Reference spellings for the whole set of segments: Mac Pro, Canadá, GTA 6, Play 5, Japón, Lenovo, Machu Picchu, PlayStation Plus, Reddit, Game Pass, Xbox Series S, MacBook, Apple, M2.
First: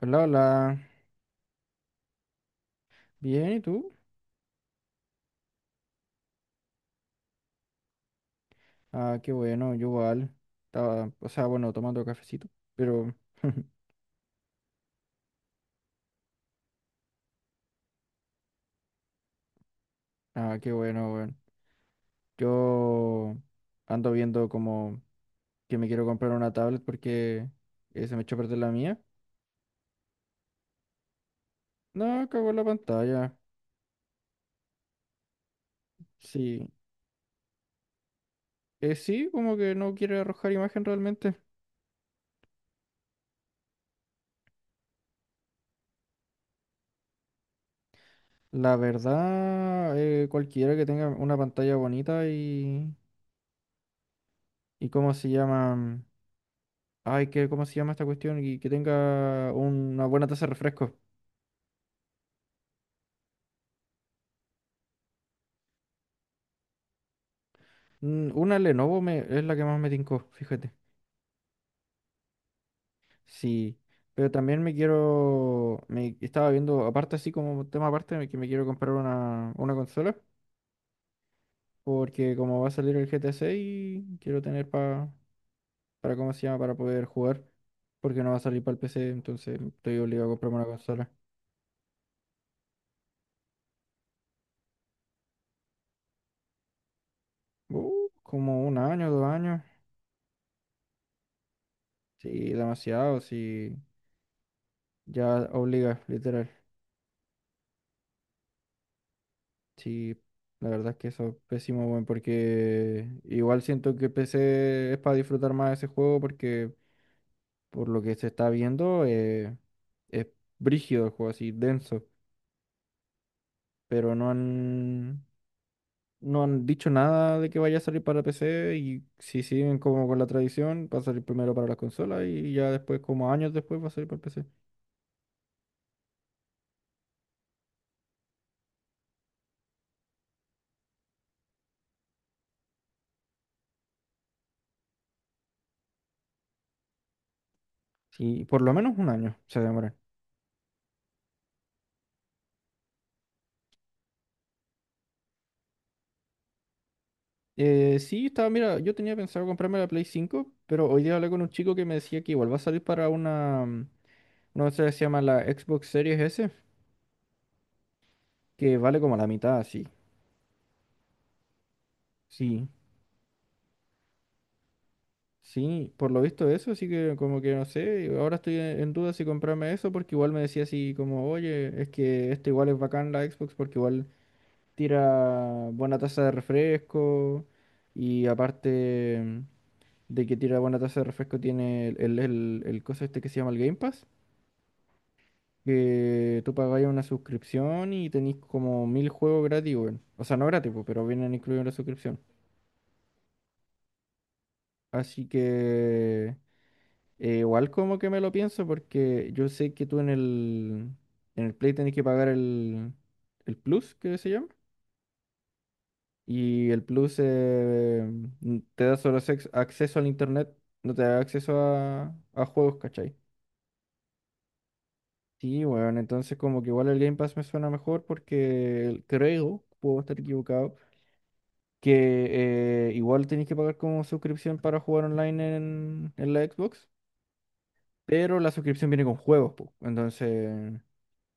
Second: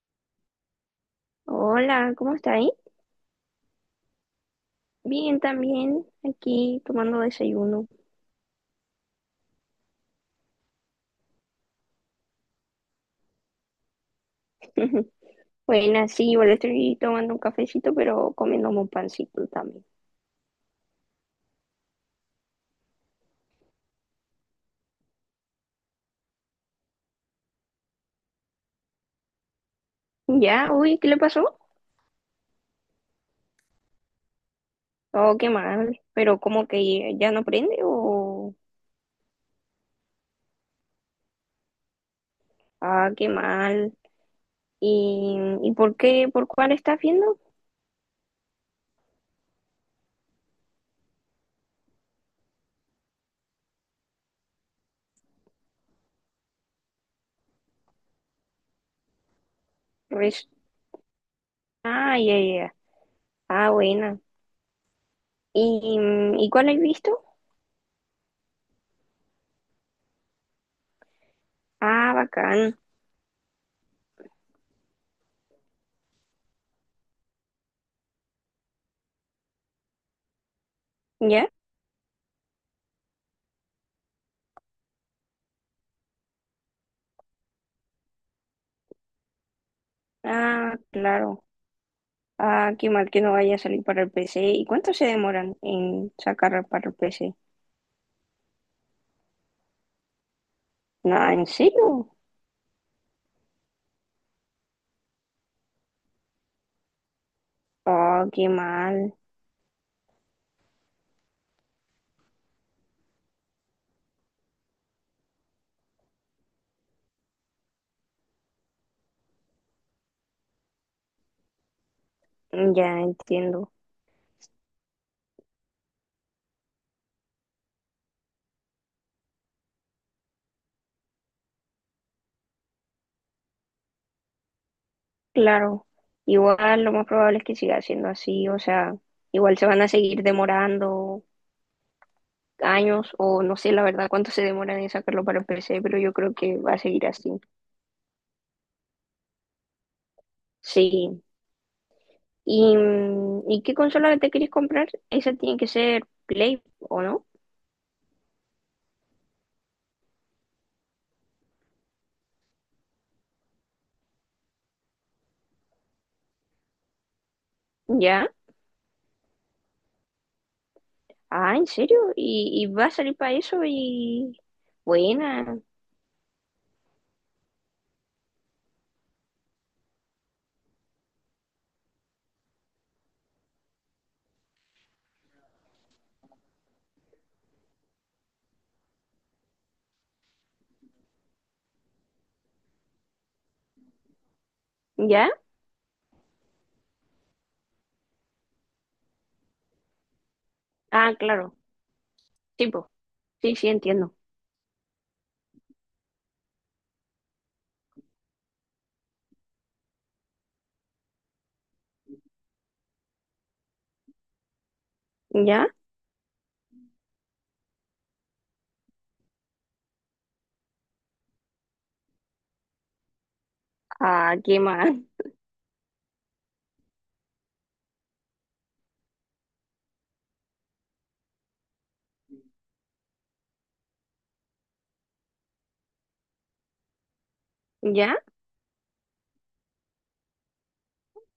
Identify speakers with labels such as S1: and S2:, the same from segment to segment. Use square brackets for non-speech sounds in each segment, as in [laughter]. S1: Hola, hola.
S2: Hola, ¿cómo está ahí?
S1: Bien, ¿y tú?
S2: Bien, también aquí tomando desayuno.
S1: Ah, qué bueno, yo igual. Estaba, o sea, bueno, tomando cafecito, pero. [laughs]
S2: [laughs] Bueno, sí, igual estoy tomando un cafecito, pero comiendo un pancito también.
S1: Ah, qué bueno, bueno. Yo ando viendo como que me quiero comprar una tablet porque se me echó a perder la mía.
S2: Ya, uy, ¿qué le pasó?
S1: No, cagó la pantalla.
S2: Oh, qué mal. Pero como
S1: Sí.
S2: que ya no prende o...
S1: Sí, como que no quiere arrojar imagen realmente.
S2: Ah, qué mal. ¿Y, y por qué? ¿Por cuál estás viendo?
S1: La verdad, cualquiera que tenga una pantalla bonita y, ¿y cómo se llama? Ay, que, ¿cómo se llama esta cuestión? Y que tenga una buena taza
S2: Res-
S1: de refresco.
S2: Ah, ya, ya. Ya. Ah, buena. ¿Y, ¿y cuál has visto?
S1: Una Lenovo es la que más me tincó, fíjate.
S2: Ah, bacán.
S1: Sí, pero también me estaba viendo, aparte así como tema aparte, que me quiero comprar una consola.
S2: ¿Ya?
S1: Porque como va a salir el GTA 6, quiero tener para, ¿cómo se llama? Para poder jugar. Porque no va a salir para el PC, entonces estoy obligado a comprarme una
S2: Ah,
S1: consola.
S2: claro. Ah, qué mal que no vaya a salir para el PC. ¿Y cuánto se demoran en sacar para el PC?
S1: Como un año, 2 años.
S2: Nada, ¿en serio?
S1: Sí, demasiado, sí. Ya obliga, literal.
S2: Oh, qué mal.
S1: Sí, la verdad es que eso es pésimo, weón, porque igual siento que PC es para disfrutar más ese juego, porque por lo que se está viendo es brígido el juego, así denso,
S2: Mm, ya entiendo.
S1: pero no han dicho nada de que vaya a salir para PC, y si siguen como con la tradición, va a salir primero para las consolas y ya después, como años después, va a salir para el PC.
S2: Claro. Igual lo más probable es que siga siendo así. O sea, igual se van a seguir demorando años o no sé la verdad cuánto se demoran en sacarlo para el PC, pero yo creo que va a seguir así.
S1: Sí, por lo menos un año se demora.
S2: Sí. ¿Y qué consola te quieres comprar? Esa tiene que ser Play, ¿o no?
S1: Sí, estaba, mira, yo tenía pensado comprarme la Play 5, pero hoy día hablé con un chico que me decía que igual va a salir para una cosa que se llama la Xbox Series S,
S2: Ya.
S1: que vale como la mitad, sí.
S2: Ah, ¿en serio? ¿Y,
S1: Sí,
S2: y va a salir para eso? Y buena,
S1: sí, por lo visto eso, así que como que no sé, ahora estoy en duda si comprarme eso, porque igual me decía así como, oye, es que este igual es bacán la Xbox, porque igual tira buena tasa de refresco, y aparte de que tira buena tasa de refresco tiene el coso este que se llama el Game Pass.
S2: ¿ya?
S1: Que tú pagáis una suscripción y tenéis como mil juegos gratis, weón. O sea, no gratis, pues, pero
S2: Ah,
S1: vienen
S2: claro,
S1: incluidos en la suscripción.
S2: sí, po. Sí, sí, entiendo.
S1: Así que igual como que me lo pienso porque yo sé que tú en el Play tenés que pagar el Plus, que se llama.
S2: ¿Ya?
S1: Y el Plus te da solo acceso al Internet, no te da acceso a juegos, ¿cachai?
S2: Ah, ¿qué más? [laughs]
S1: Sí, bueno, entonces como que igual el Game Pass me suena mejor porque creo, puedo estar equivocado, que igual tenéis que pagar como suscripción para jugar online en la Xbox,
S2: ¿Ya?
S1: pero la suscripción viene con juegos, po. Entonces,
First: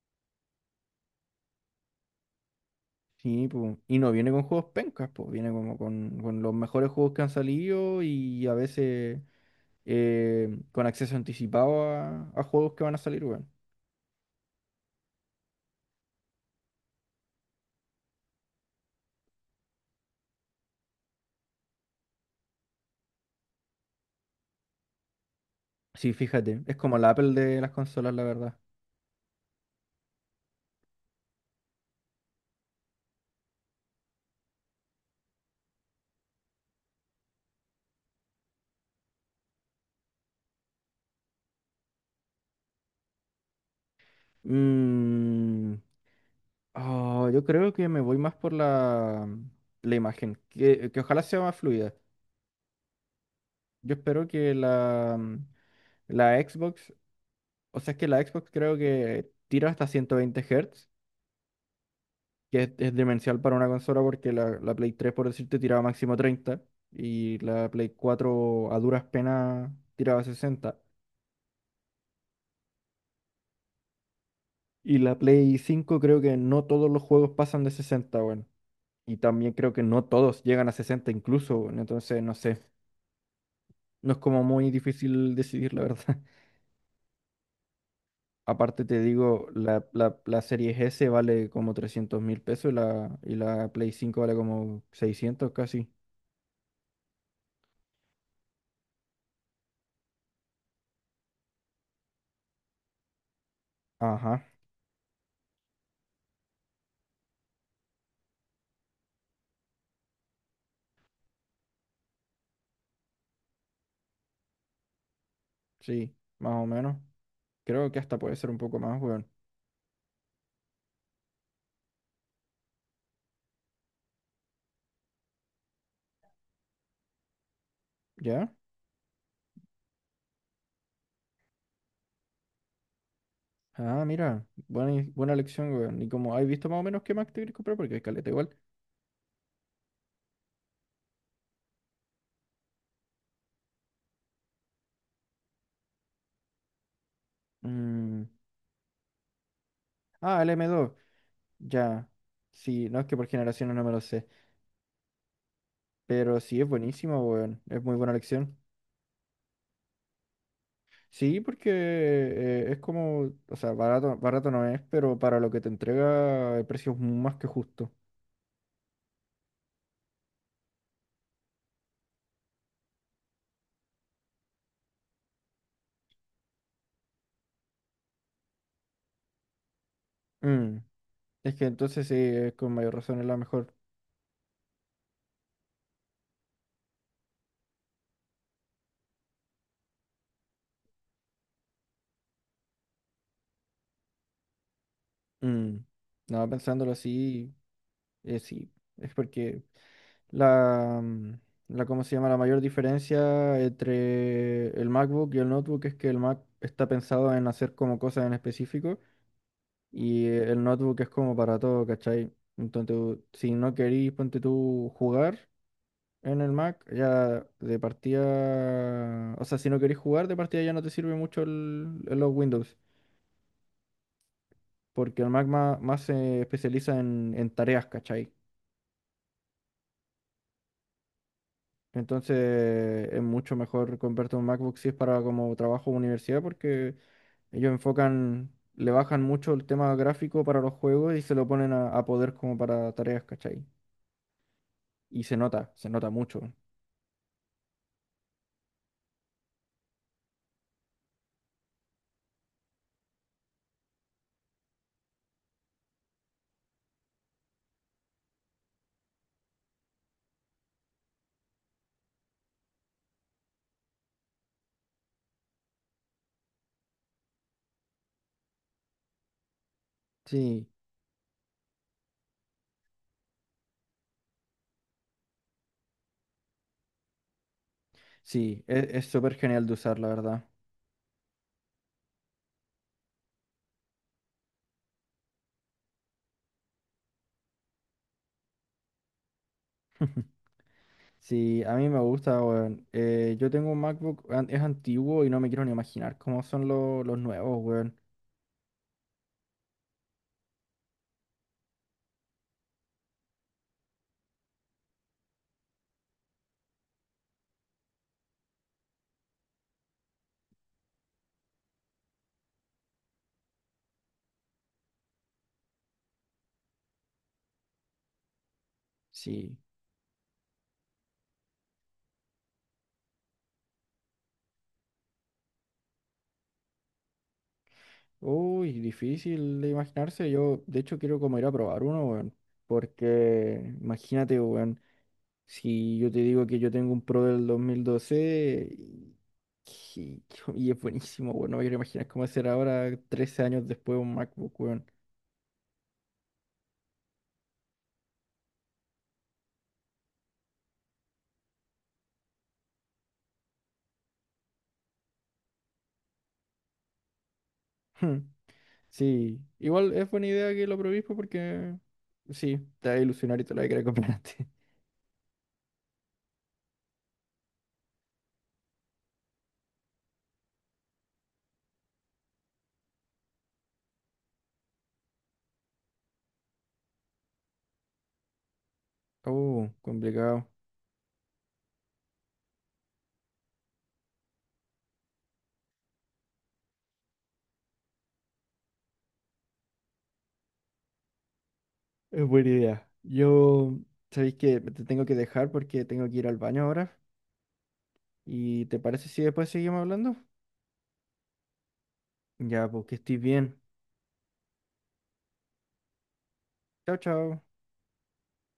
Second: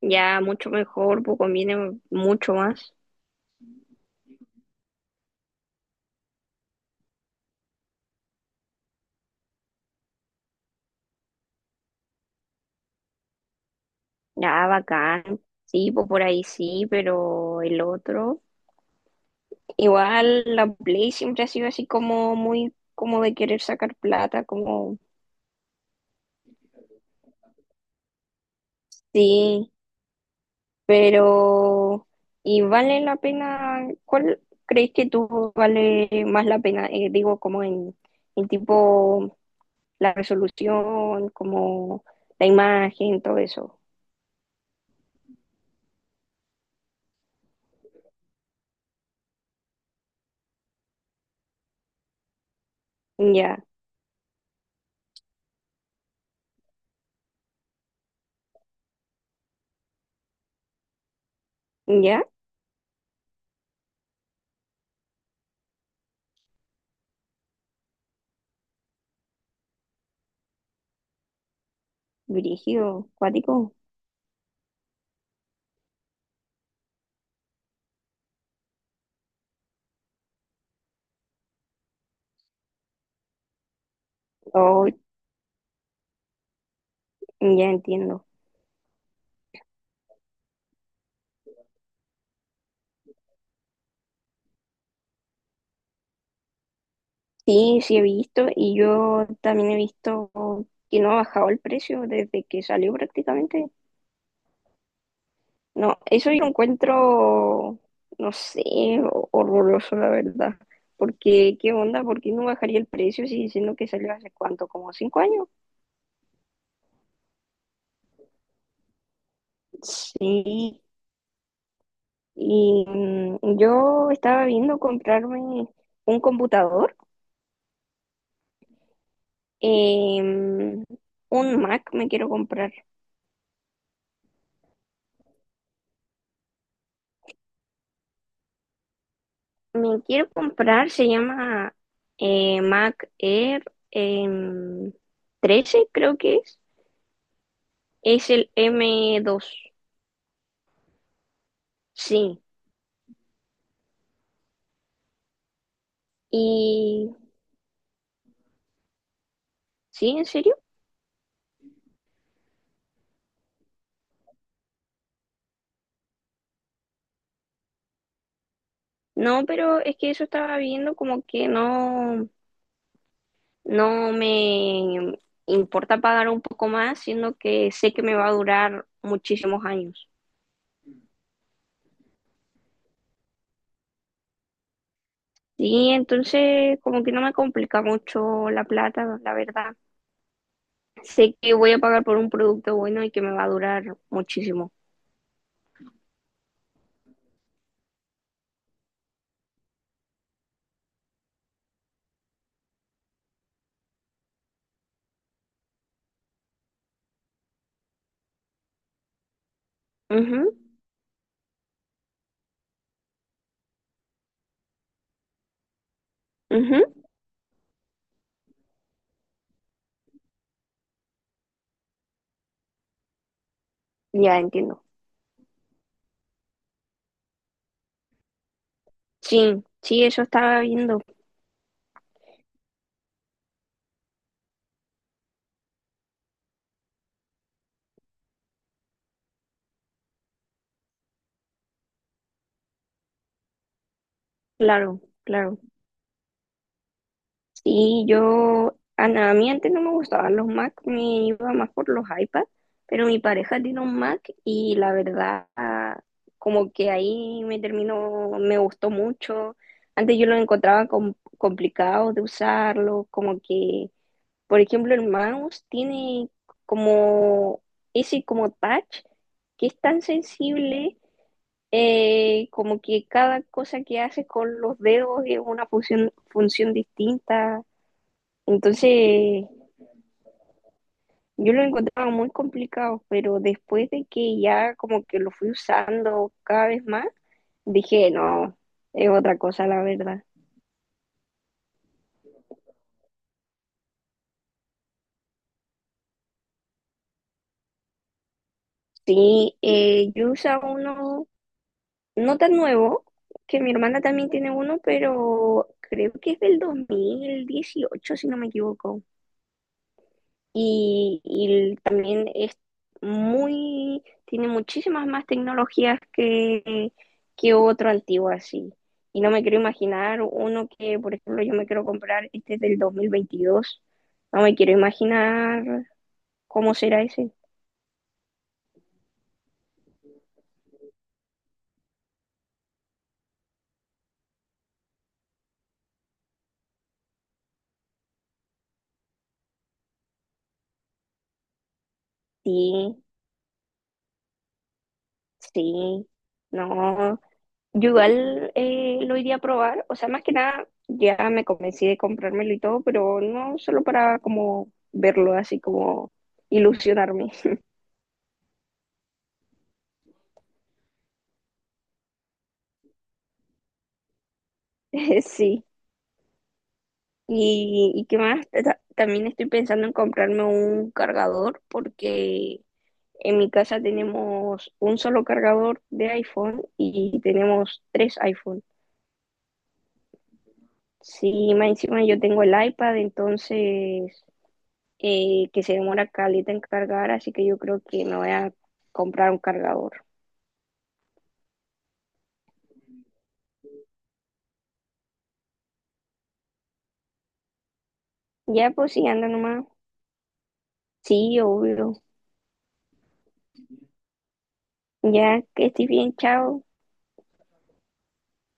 S2: Ya, mucho mejor, pues conviene mucho más.
S1: sí, po. Y no viene con juegos pencas, pues, viene como con los mejores juegos que han salido y a veces con acceso anticipado a juegos que van a salir, weón.
S2: Ya, bacán. Sí, pues por ahí sí, pero el otro. Igual la Play siempre ha sido así como muy, como de querer sacar plata, como,
S1: Sí, fíjate, es como la Apple de las consolas, la verdad.
S2: sí. Pero, ¿y vale la pena? ¿Cuál crees que tú vale más la pena? Digo, como en tipo la resolución, como la imagen, todo eso.
S1: Mm, yo creo que me voy más por la imagen, que ojalá sea más fluida.
S2: Ya,
S1: Yo espero que la Xbox, o sea, es que la Xbox creo que tira hasta 120 Hz,
S2: ya,
S1: que es demencial para una consola, porque la Play 3, por decirte, tiraba máximo 30, y la Play 4 a duras penas tiraba 60.
S2: dirigido, cuático.
S1: Y la Play 5 creo que no todos los juegos pasan de 60, bueno. Y también creo que no todos llegan a 60 incluso, weón. Entonces, no sé, no es como muy
S2: Oh,
S1: difícil decidir, la verdad.
S2: ya entiendo.
S1: Aparte te digo, la Series S vale como 300.000 pesos, y la Play 5 vale como 600 casi.
S2: Sí, sí he visto y yo también he visto que no ha bajado el precio desde que salió prácticamente.
S1: Ajá,
S2: No, eso yo lo encuentro, no sé, horroroso, la verdad. Porque, ¿qué onda? ¿Por qué no bajaría el precio si diciendo que salió hace cuánto? ¿Como 5 años?
S1: sí, más o menos. Creo que hasta puede ser un poco más, weón.
S2: Sí. Y yo estaba viendo comprarme un computador,
S1: ¿Ya?
S2: em, un Mac me quiero comprar.
S1: Ah, mira, buena, buena elección, weón. Y como has visto más o menos qué Mac te quieres comprar, porque hay caleta igual.
S2: Me quiero comprar, se llama Mac Air em, 13, creo que es.
S1: Mm,
S2: Es el M2.
S1: el M2, ya.
S2: Sí,
S1: Sí, no es que por generaciones no me lo sé, pero sí es
S2: y
S1: buenísimo, weón. Es muy buena elección.
S2: sí, ¿en serio?
S1: Sí, porque es como, o sea, barato, barato no es, pero para lo que te entrega el precio es más que justo.
S2: No, pero es que eso estaba viendo como que no, no me importa pagar un poco más, siendo que sé que me va a durar muchísimos años.
S1: Mm, Es que entonces sí, es con mayor razón es la mejor.
S2: Sí, entonces como que no me complica mucho la plata, la verdad. Sé que voy a pagar por un producto bueno y que me va a durar muchísimo.
S1: Mm, No, pensándolo así, sí, es porque la, mm, la, ¿cómo se llama? La mayor diferencia entre el MacBook y el notebook es que el Mac está pensado en hacer como cosas en específico, y
S2: Ujú,
S1: el notebook es como para todo, ¿cachai? Entonces, si no querís, ponte tú, jugar. En el
S2: ujú,
S1: Mac ya de partida, o sea, si no queréis jugar de partida ya no te sirve mucho los Windows,
S2: ya entiendo.
S1: porque el Mac más se especializa en tareas, ¿cachai?
S2: Sí, sí, eso estaba viendo,
S1: Entonces es mucho mejor comprarte un MacBook si es para como trabajo o universidad, porque ellos enfocan, le bajan mucho el tema gráfico para los juegos y se lo ponen a poder como para tareas, ¿cachai?
S2: claro,
S1: Y
S2: claro.
S1: se nota mucho.
S2: Sí, yo, a mí antes no me gustaban los Mac, me iba más por los iPad, pero mi pareja tiene un Mac y la verdad, como que ahí me terminó, me gustó mucho. Antes yo lo encontraba complicado de usarlo, como que, por ejemplo, el mouse tiene como ese como touch que es tan
S1: Sí,
S2: sensible, como que cada cosa que haces con los dedos es una función distinta.
S1: sí, es súper
S2: Entonces,
S1: genial de usar, la verdad.
S2: yo lo encontraba muy complicado, pero después de que ya como que lo fui usando cada vez más, dije, no, es otra cosa la verdad.
S1: [laughs] Sí, a mí me gusta, weón. Yo tengo un MacBook, es antiguo, y no me quiero ni imaginar cómo son los nuevos, weón.
S2: Sí, yo usaba uno no tan nuevo, que mi hermana también tiene uno, pero creo que es del 2018 si no me equivoco. Y también es muy, tiene muchísimas más tecnologías que otro antiguo así. Y no me
S1: Sí.
S2: quiero imaginar uno que, por ejemplo, yo me quiero comprar, este es del 2022, no me quiero imaginar cómo será ese.
S1: Uy, difícil de imaginarse. Yo, de hecho, quiero como ir a probar uno, weón. Porque, imagínate, weón, si yo te digo que yo tengo un Pro del 2012 y- y es buenísimo, weón. No me quiero imaginar cómo será ahora,
S2: Sí,
S1: 13 años después, un MacBook, weón.
S2: sí, no. Yo igual lo iría a probar, o sea, más que nada ya me convencí de comprármelo y todo, pero no solo para como verlo así como ilusionarme.
S1: [laughs] Sí, igual es buena idea que lo probéis, pues, porque sí, te va a ilusionar y te lo vas a querer comprar antes. [laughs]
S2: [laughs] Sí, y qué más, también estoy pensando en comprarme un cargador porque en mi casa tenemos un solo cargador de iPhone y tenemos tres iPhone.
S1: Oh, complicado.
S2: Sí, más encima yo tengo el iPad, entonces que se demora caleta en cargar, así que yo creo que me voy a comprar un cargador.
S1: Es buena idea. Yo, sabéis que te tengo que dejar porque tengo que ir al baño ahora. ¿Y
S2: Ya
S1: te
S2: pues sí,
S1: parece si
S2: anda
S1: después
S2: nomás.
S1: seguimos hablando?
S2: Sí, obvio.
S1: Ya, pues que estés bien.
S2: Ya que estoy bien, chao.
S1: Chao, chao.